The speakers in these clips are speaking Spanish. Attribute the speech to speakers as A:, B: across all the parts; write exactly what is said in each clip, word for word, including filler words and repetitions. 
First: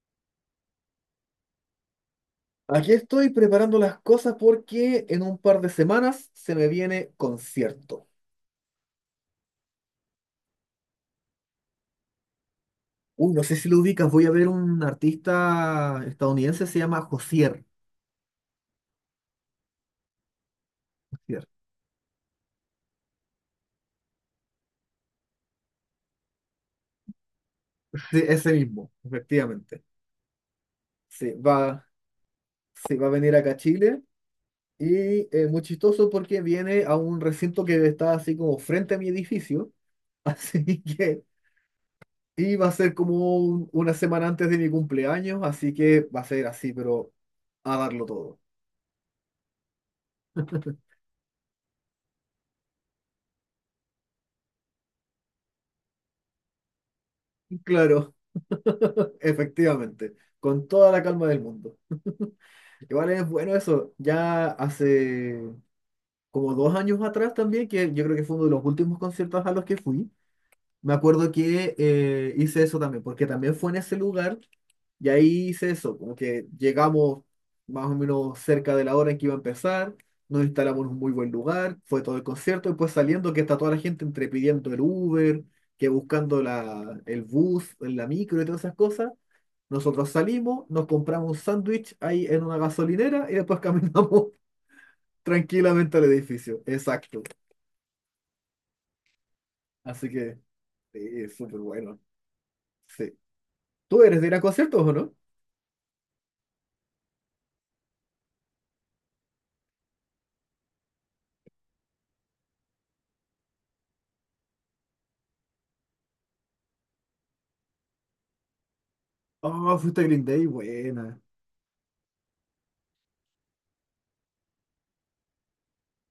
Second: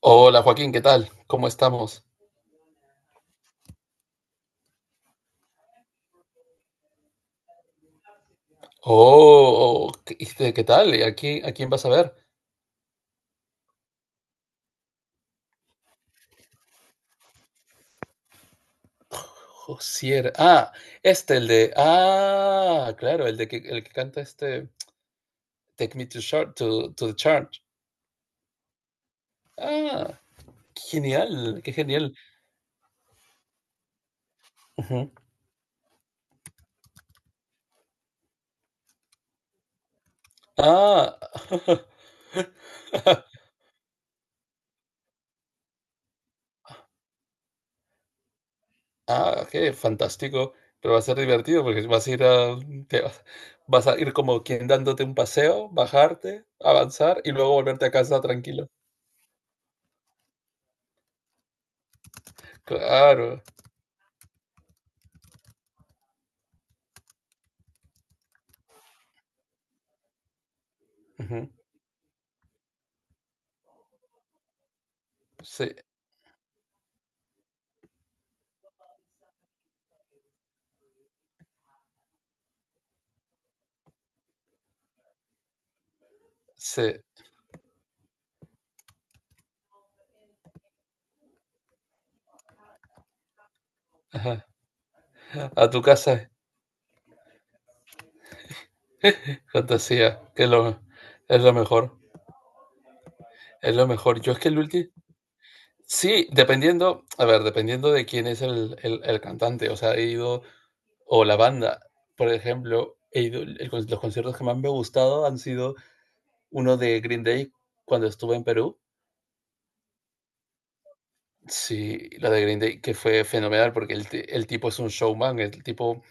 A: Hola Joaquín, ¿qué tal? ¿Cómo estamos?
B: Aquí estoy preparando las cosas porque en un par de semanas se me viene concierto.
A: Oh, oh, ¿qué, este, ¿qué tal? ¿Y ¿A quién, a quién vas a ver?
B: Uy, no sé si lo ubicas, voy a ver un artista estadounidense, se llama Josier.
A: Josier. Ah, este,
B: Josier.
A: el de. Ah, claro, el de que el que canta este Take Me to Short to, to the Church.
B: Sí, ese mismo, efectivamente.
A: Ah, qué
B: Sí, va,
A: genial, qué genial.
B: sí, va a venir acá a Chile
A: Ujú.
B: y eh, muy chistoso porque viene a un recinto que está así como frente a mi edificio. Así
A: Ah,
B: que, y va a ser como un- una semana antes de mi cumpleaños, así que va a ser así, pero a darlo todo.
A: ah, qué fantástico. Pero va a ser divertido porque vas a ir a, te vas, vas a ir como quien dándote un paseo, bajarte, avanzar y luego volverte a
B: Claro.
A: casa tranquilo.
B: Efectivamente, con toda la calma del mundo. Igual es
A: Claro.
B: bueno eso, ya hace como dos años atrás también, que yo creo que fue uno de los últimos conciertos a los que fui. Me acuerdo
A: Ujú.
B: que eh, hice eso también, porque también fue en ese lugar, y ahí hice
A: Sí.
B: eso, como que llegamos más o menos cerca de la hora en que iba a empezar, nos instalamos en un muy buen lugar, fue todo el concierto y pues saliendo que está toda la gente entre pidiendo el Uber, que buscando
A: Sí,
B: la, el bus, la micro y todas esas cosas. Nosotros salimos, nos compramos un sándwich ahí en una gasolinera y después caminamos
A: ajá. A tu
B: tranquilamente al
A: casa es
B: edificio. Exacto. Así
A: fantasía,
B: que
A: que es lo,
B: sí,
A: es lo
B: súper
A: mejor,
B: bueno. Sí.
A: es lo
B: ¿Tú eres
A: mejor.
B: de
A: Yo
B: ir
A: es
B: a
A: que el
B: conciertos
A: último,
B: o no?
A: sí, dependiendo, a ver, dependiendo de quién es el, el- el cantante, o sea, he ido, o la banda, por ejemplo, he ido, el con- los conciertos que más me han gustado han sido uno de Green Day cuando estuve en Perú.
B: Oh, fuiste a Green Day, buena.
A: Sí, la de Green Day, que fue fenomenal porque el, ti- el tipo es un showman, el tipo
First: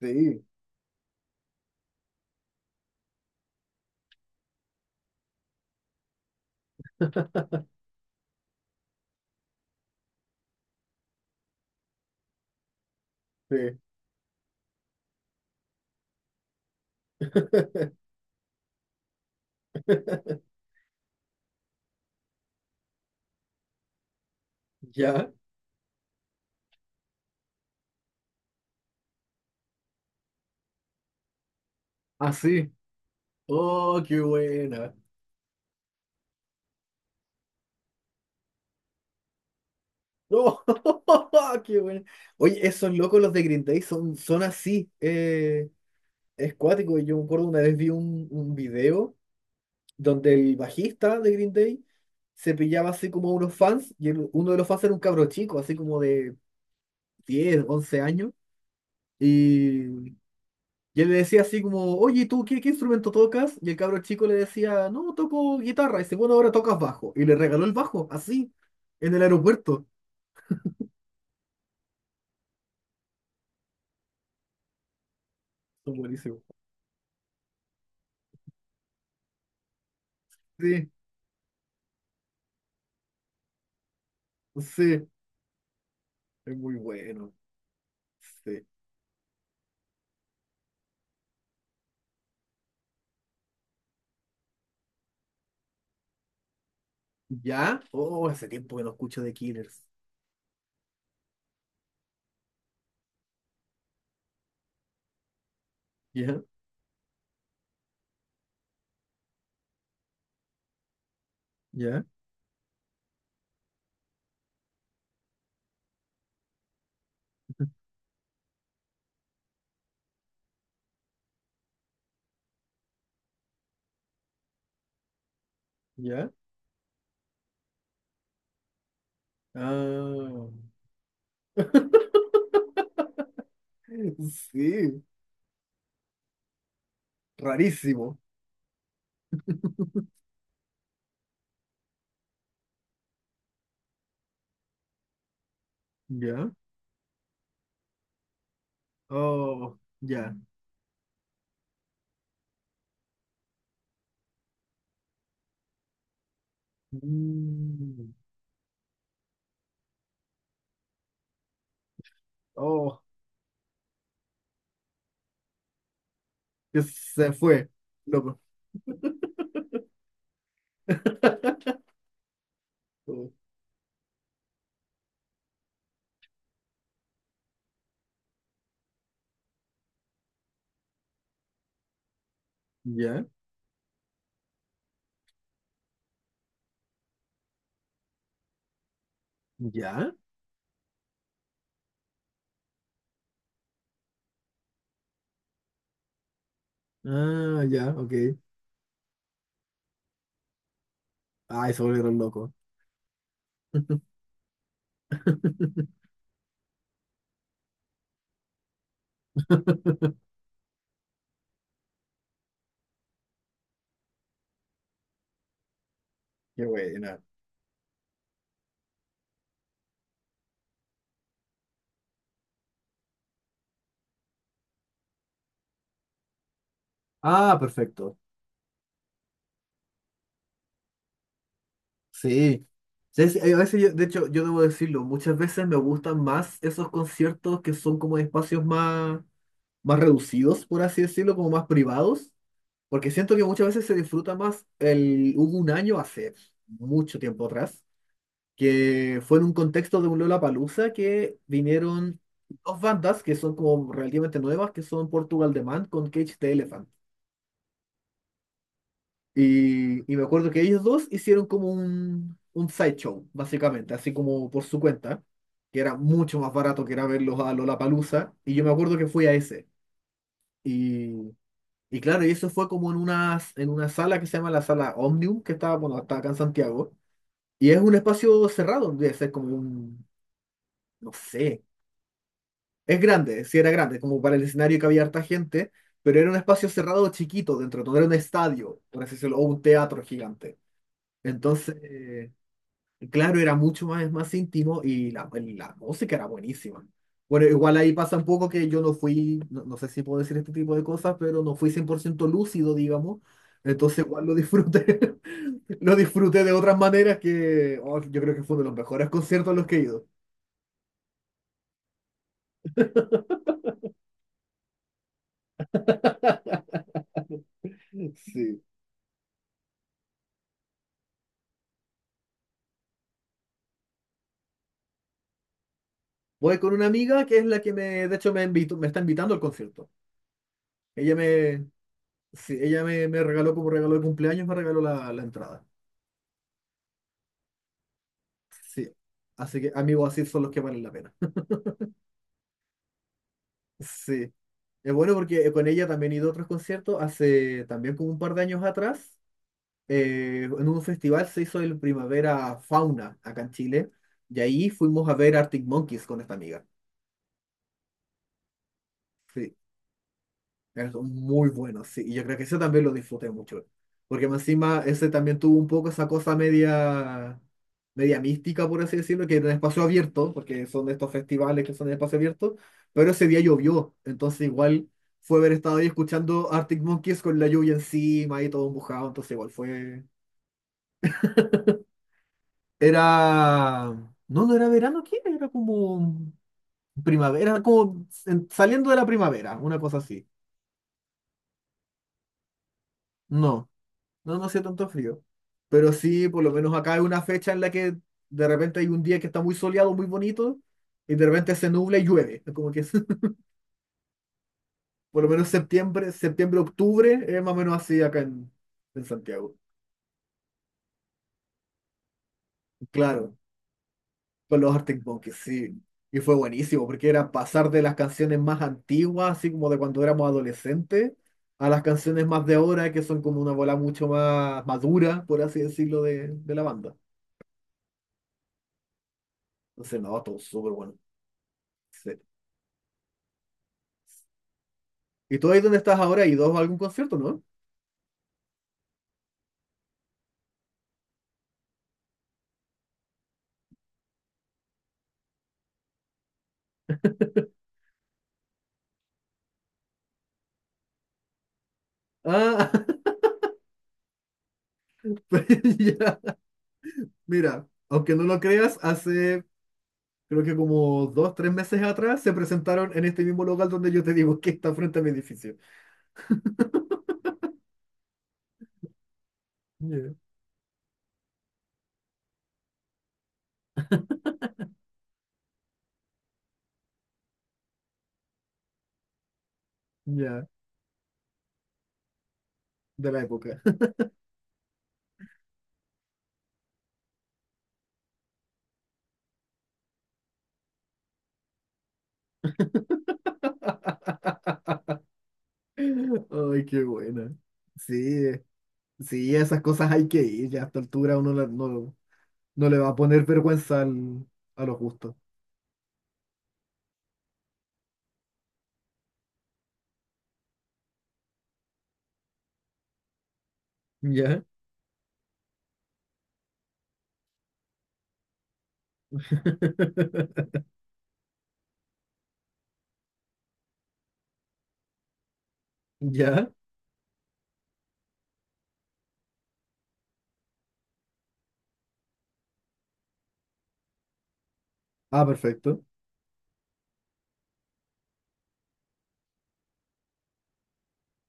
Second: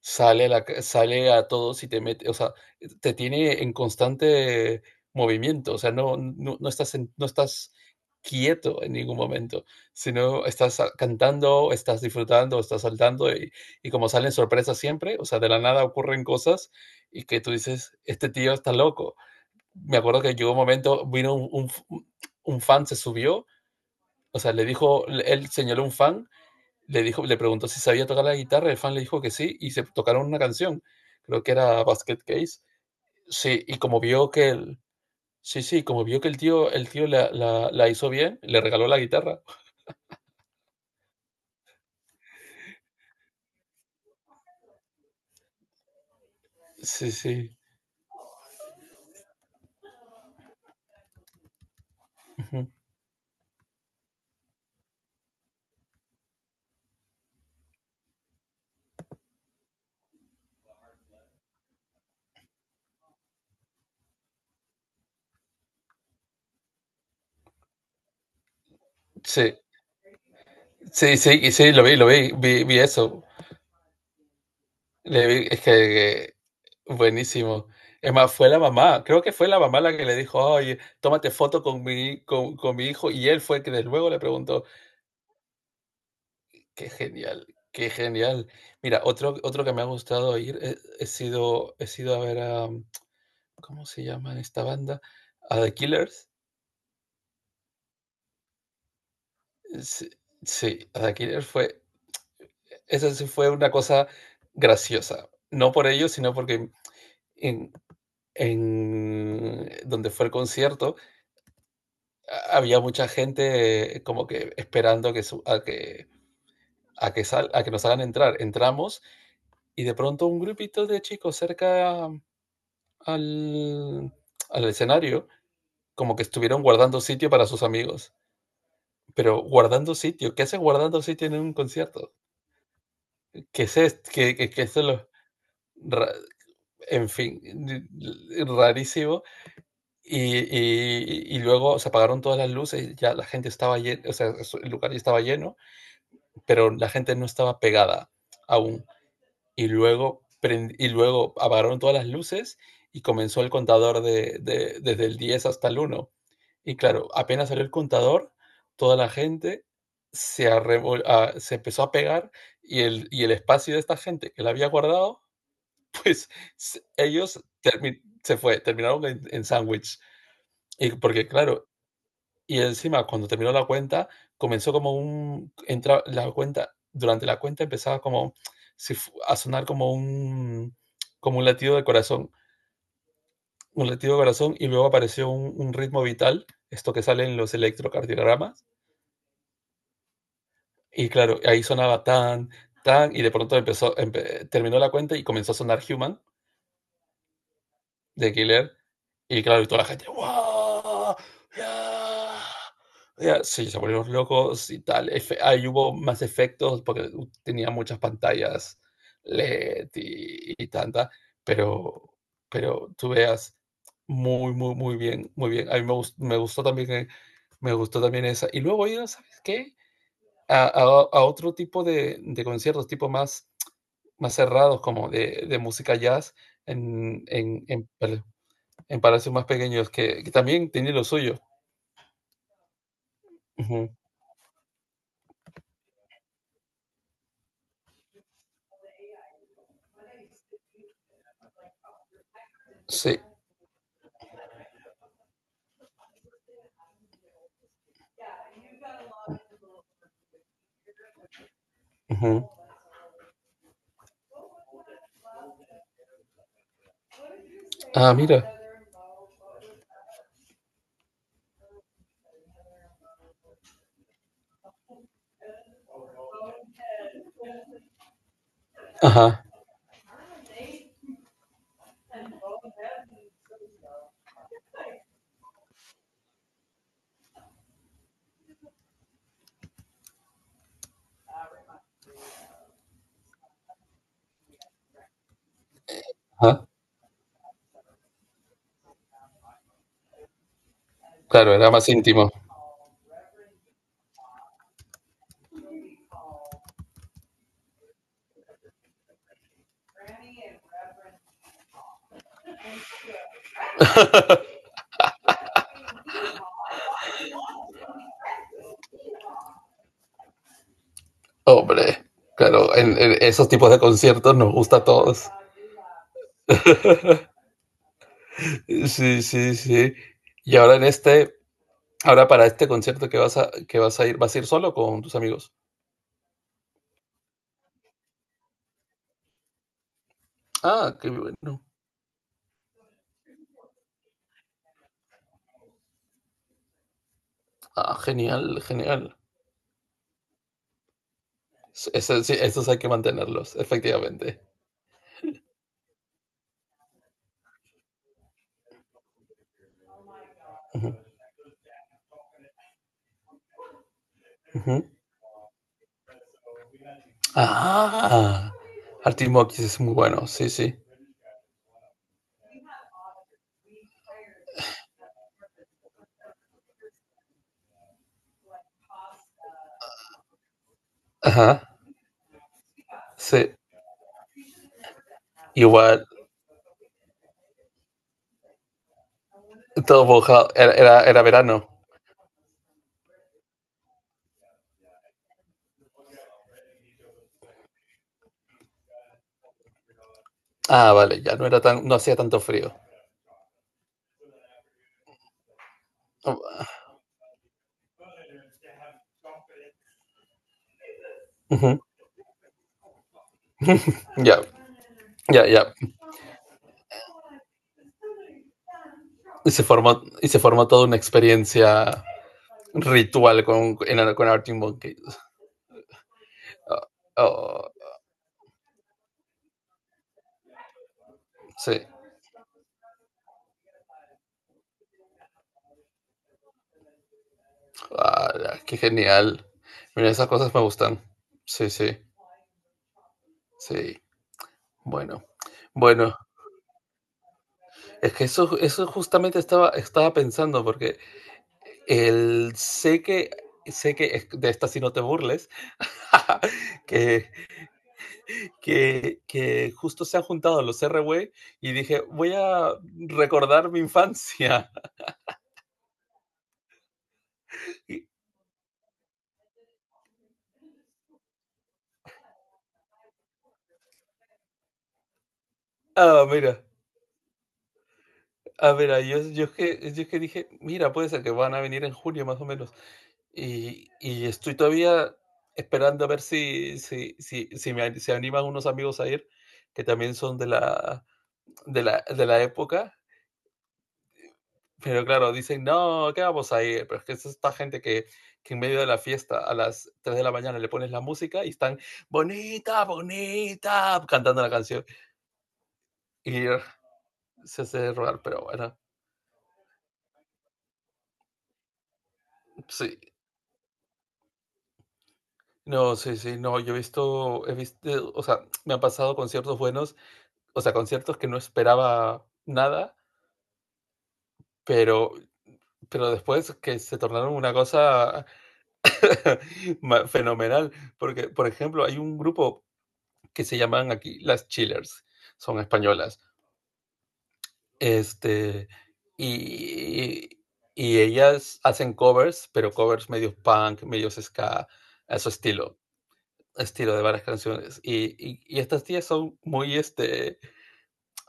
B: Sí,
A: sale a, la ca- sale a todos y te mete, o sea, te tiene en constante movimiento, o sea, no, no, no estás, en- no estás quieto en ningún momento, sino estás ah, cantando, estás disfrutando, estás saltando y,
B: sí.
A: y como salen sorpresas siempre, o sea, de la nada ocurren cosas y que tú dices, este tío está loco. Me acuerdo que llegó un momento, vino un, un f- un fan, se subió, o sea, le dijo,
B: Ya,
A: él señaló un fan le, dijo, le preguntó si sabía tocar la guitarra, el fan le dijo que sí, y se tocaron una canción, creo que era Basket Case.
B: así.
A: Sí, y como
B: Oh, qué
A: vio que el,
B: buena.
A: sí, sí, como vio que el tío, el tío la, la, la hizo bien, le regaló la guitarra.
B: Oh, qué buena. Oye, esos locos los de Green Day son, son así. Eh, es cuático.
A: Sí,
B: Yo me acuerdo
A: sí.
B: una vez vi un, un video, donde el bajista de Green Day se
A: Ujú.
B: pillaba así como a unos fans, y el- uno de los fans era un cabro chico, así como de diez once años, y, y él le decía así como, oye, ¿tú qué, qué instrumento tocas? Y el cabro chico le decía, no, toco guitarra, y dice, bueno, ahora tocas bajo, y le regaló el bajo, así, en el
A: Sí,
B: aeropuerto.
A: sí, sí, y sí, lo vi, lo vi, vi, vi eso. Le vi- es que
B: Son buenísimos.
A: que buenísimo. Es más, fue la mamá, creo que fue la mamá la que le dijo, oye,
B: Sí,
A: tómate foto con mi, con, con mi hijo, y él fue el que de luego le preguntó.
B: sí, es muy
A: Qué
B: bueno.
A: genial, qué genial.
B: Sí.
A: Mira, otro otro que me ha gustado ir, he he sido he sido a ver a, mm, ¿cómo se llama esta banda? A The Killers.
B: ¿Ya? Oh, hace tiempo que no escucho The Killers.
A: Sí, sí, a The Killers fue, eso sí, fue una cosa graciosa. No por ellos, sino
B: ¿Ya?
A: porque en en donde fue el concierto,
B: ¿Ya?
A: ha había mucha gente eh, como que esperando que su a que a que sal a que nos hagan entrar. Entramos y de pronto un grupito de chicos cerca al, al escenario como que
B: ¿Ya?
A: estuvieron guardando sitio para sus amigos. Pero guardando sitio, ¿qué
B: Ah,
A: hace guardando sitio en un concierto? ¿Qué es esto? ¿Qué, qué, qué es
B: sí.
A: lo... ra- En fin,
B: Rarísimo.
A: rarísimo. Y, y- y luego se apagaron todas las luces, ya la gente estaba llena, o sea, el lugar ya estaba lleno,
B: Ya.
A: pero la gente no estaba pegada aún. Y
B: Oh,
A: luego
B: ya.
A: prend y luego apagaron todas las luces y comenzó el contador de de desde el diez hasta el uno. Y claro, apenas salió el
B: Mm,
A: contador, toda la gente se arrebol ah, se empezó a pegar y
B: oh,
A: el y el espacio de esta gente que la había guardado, pues,
B: que
A: se
B: se
A: ellos
B: fue.
A: termi se
B: Loco.
A: fue, terminaron en en sándwich. Y porque claro, y encima, cuando
B: Oh,
A: terminó la cuenta, comenzó como un entra la cuenta durante la cuenta empezaba como si fu- a sonar como un como un latido de corazón,
B: ya.
A: un latido de corazón, y luego apareció un, un ritmo vital, esto que sale en los electrocardiogramas.
B: Ya.
A: Y claro, ahí sonaba tan, tan y de pronto empezó empe- terminó la cuenta y comenzó a sonar Human
B: Ah, ya,
A: de
B: ok.
A: Killer. Y claro, y toda la gente, ¡guau!
B: Ay, se volvieron
A: ¡Ya!
B: locos.
A: Ya, sí, se volvieron locos y tal. Efe Ahí hubo más efectos porque u tenía muchas pantallas LED y y tanta, pero pero tú veas muy, muy, muy bien, muy bien. A mí me gus me gustó
B: Qué
A: también, eh,
B: buena.
A: me gustó también esa. Y luego he ido, ¿sabes qué? A a a otro tipo de de conciertos, tipo más más cerrados, como de de música jazz en
B: Ah,
A: en en
B: perfecto.
A: en palacios más pequeños que, que también tiene lo suyo.
B: Sí. Sí, sí. A veces,
A: Ujú.
B: yo, de hecho, yo debo decirlo, muchas veces me gustan más esos conciertos que son como de espacios más, más reducidos, por así decirlo, como más privados. Porque
A: Sí.
B: siento que muchas veces se disfruta más el... Hubo un año hace mucho tiempo atrás, que fue en un contexto de un Lollapalooza que vinieron
A: Ujú.
B: dos bandas que son como relativamente nuevas, que son Portugal The Man con Cage the Elephant.
A: Ah, mira.
B: Y, y me acuerdo que ellos dos hicieron como un, un sideshow, básicamente, así como por su cuenta, que era mucho más barato que era verlos a Lollapalooza. Y yo me acuerdo que fui a
A: Ajá,
B: ese. Y claro, y eso fue como en una, en una sala que se llama la sala Omnium, que está, bueno, está acá en Santiago. Y es un espacio cerrado, debe ser como un, no sé, es grande, sí era grande, como para el escenario que había harta gente, pero era un
A: ajá.
B: espacio cerrado chiquito dentro, no era un estadio, por así decirlo, o un teatro gigante.
A: Claro, era más
B: Entonces,
A: íntimo.
B: claro, era mucho más, más íntimo y la, el la música era buenísima. Bueno, igual ahí pasa un poco que yo no fui, no, no sé si puedo decir este tipo de cosas, pero no fui cien por ciento lúcido, digamos. Entonces igual lo disfruté, lo disfruté de otras maneras que oh, yo creo que fue uno de los mejores conciertos a los que he ido.
A: Hombre, claro, en, en esos tipos de conciertos nos gusta a todos.
B: Sí.
A: Sí, sí, sí. Y ahora en este, ahora para este concierto que vas a, que vas a ir, ¿vas a ir solo o con tus amigos?
B: Voy con una amiga que es la que me, de hecho, me invitó, me está invitando al concierto.
A: Ah, qué
B: Ella
A: bueno.
B: me, sí, ella me, me regaló como regalo de cumpleaños, me regaló la, la entrada.
A: Ah, genial,
B: Sí.
A: genial.
B: Así que amigos, así son los que valen la pena.
A: S- sí, esos hay que mantenerlos,
B: Sí.
A: efectivamente.
B: Es bueno porque eh, con ella también he ido a otros conciertos. Hace también como un par de años atrás, eh, en un
A: Ujú,
B: festival se hizo el Primavera Fauna acá en Chile. Y ahí
A: ujú.
B: fuimos a ver Arctic Monkeys con esta amiga.
A: Ah, Arctic
B: Sí,
A: Monkeys es muy bueno, sí, sí.
B: es muy bueno, sí. Y yo creo que eso también lo disfruté mucho. Porque más encima ese también tuvo un poco esa cosa media, media mística, por así decirlo, que era en espacio abierto, porque son de estos festivales que
A: Ajá,
B: son en espacio abierto, pero ese día
A: sí.
B: llovió. Entonces igual fue haber estado ahí
A: Igual,
B: escuchando Arctic Monkeys con la lluvia encima y todo mojado. Entonces igual fue...
A: todo mojado. Era, era, era verano.
B: Era... No, no era verano, ¿qué? Era Era como primavera, como en- saliendo de la primavera, una cosa así.
A: Ah, vale, ya no era tan, no hacía tanto frío.
B: No. No, no hacía tanto frío. Pero sí, por lo menos
A: Ah.
B: acá hay una fecha en la que de repente hay un día que está muy soleado, muy bonito, y de repente se
A: Ujú.
B: nubla y llueve. Es como que
A: Ya,
B: por lo
A: ya,
B: menos
A: ya.
B: septiembre, septiembre, octubre, es más o menos así acá en, en
A: Y
B: Santiago.
A: se formó, y se formó toda una experiencia
B: Claro,
A: ritual con, en, con Arctic
B: con los Arctic
A: Monkeys.
B: Monkeys, sí. Y fue
A: Ah,
B: buenísimo, porque era
A: oh,
B: pasar de las canciones más antiguas, así como de cuando éramos adolescentes, a las
A: sí.
B: canciones más de ahora, que son como una bola mucho más madura, por así decirlo, de, de la banda.
A: Ah, ya, qué genial.
B: Entonces,
A: Mira,
B: no,
A: esas
B: todo
A: cosas me
B: súper bueno.
A: gustan. Sí, sí,
B: Sí.
A: sí. Bueno.
B: ¿Y tú ahí dónde estás
A: Bueno,
B: ahora? ¿Y dos a algún concierto, no?
A: es que eso, eso justamente estaba, estaba pensando, porque El sé que sé que es de esta, si no te burles, que, que, que justo se han juntado los R W y dije, voy a
B: Ah,
A: recordar mi infancia.
B: pues ya. Mira,
A: Y-
B: aunque no lo creas, hace creo que como dos, tres meses atrás se presentaron en este mismo local donde yo te digo que está frente a mi edificio.
A: ah, mira, a ver, ah, mira, yo, yo, es que, yo es
B: Ya,
A: que dije, mira, puede ser que van a venir en junio más o menos. Y, y estoy todavía esperando a ver si, si, si, si me, an- se animan unos amigos a ir, que también son de
B: ya,
A: la, de la, de la época.
B: de la época.
A: Pero claro, dicen, no, ¿qué vamos a ir? Pero es que es esta gente que, que en medio de la fiesta a las tres de la mañana le pones la música y están, bonita, bonita, cantando la canción. Y
B: Ay, qué buena.
A: se hace rogar,
B: Sí,
A: pero bueno,
B: sí, esas cosas hay que ir. Ya a esta altura uno la- no, no le va a
A: sí.
B: poner vergüenza al- a los gustos.
A: No, sí, sí, no, yo he visto, he visto, o sea, me han pasado conciertos buenos, o sea, conciertos que no esperaba nada,
B: Ya,
A: pero, pero después que se tornaron una cosa ma- fenomenal, porque, por ejemplo, hay un grupo que se llaman aquí las Chillers, son españolas.
B: ya.
A: Este, y, y ellas hacen covers, pero covers medios punk, medios ska, a
B: Ah,
A: su estilo,
B: perfecto.
A: estilo de varias canciones. Y, y, y estas tías son muy, este,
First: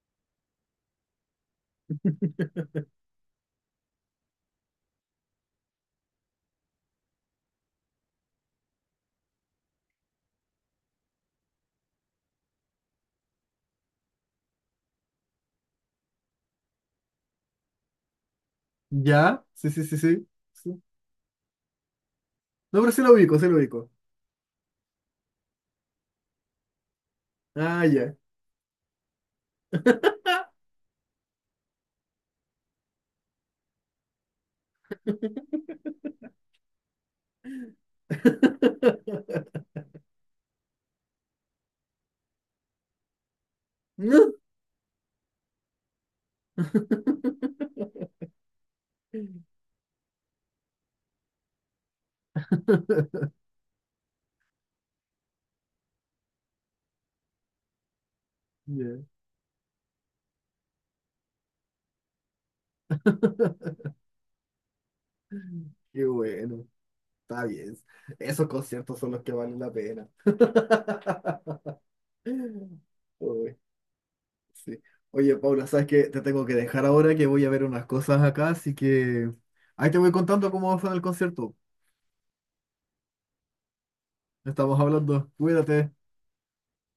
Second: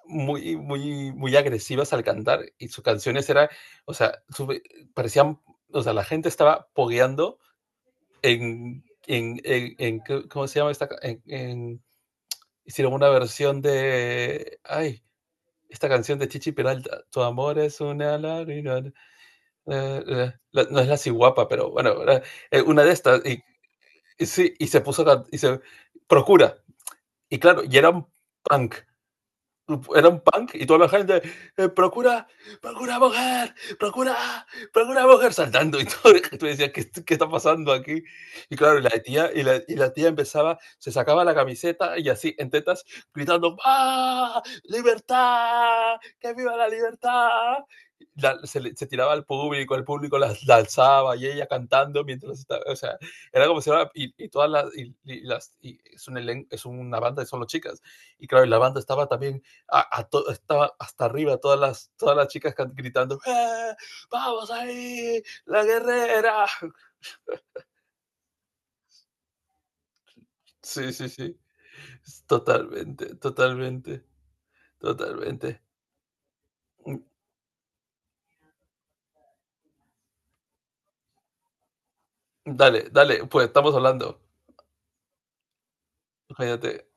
A: muy, muy, muy agresivas al cantar y sus canciones eran, o sea, su- parecían, o sea, la gente estaba pogueando en, en, en, en- ¿cómo se llama esta? En, en- hicieron una versión de, ay, esta canción de Chichi Peralta, Tu amor es una lágrima.
B: Ya, sí, sí, sí,
A: eh,
B: sí.
A: eh, no es la ciguapa, pero bueno, era, eh,
B: No,
A: una
B: pero
A: de
B: sí lo
A: estas.
B: ubico,
A: Y,
B: sí lo ubico.
A: y sí, y se puso, y se procura. Y claro, y
B: Ah,
A: era un
B: ya.
A: punk. Era un punk y toda la gente, eh, procura, procura mujer, procura, procura mujer, saltando y todo. Tú decías, ¿qué, qué está pasando aquí? Y claro, y la tía, y la, y la tía empezaba, se sacaba la camiseta y así en tetas, gritando,
B: No.
A: ¡ah! ¡Libertad! ¡Que viva la libertad! La- se, le- se tiraba al público, el público la, la alzaba y ella cantando mientras estaba, o sea, era como si era, y, y todas las, y, y las, y es, un elen- es una banda y son las chicas. Y claro, y la banda
B: Ya,
A: estaba también, a, a to, estaba hasta arriba todas las, todas las chicas gritando, ¡eh, vamos ahí, la
B: qué
A: guerrera!
B: bueno. Está bien. Esos conciertos son los que valen la pena.
A: Sí, sí, sí, totalmente,
B: Uy,
A: totalmente,
B: sí. Oye,
A: totalmente.
B: Paula, ¿sabes qué? Te tengo que dejar
A: Mm.
B: ahora que voy a ver unas cosas acá, así que ahí te voy contando cómo va a ser el concierto.
A: Dale, dale, pues estamos hablando.
B: Estamos hablando. Cuídate.
A: Cállate.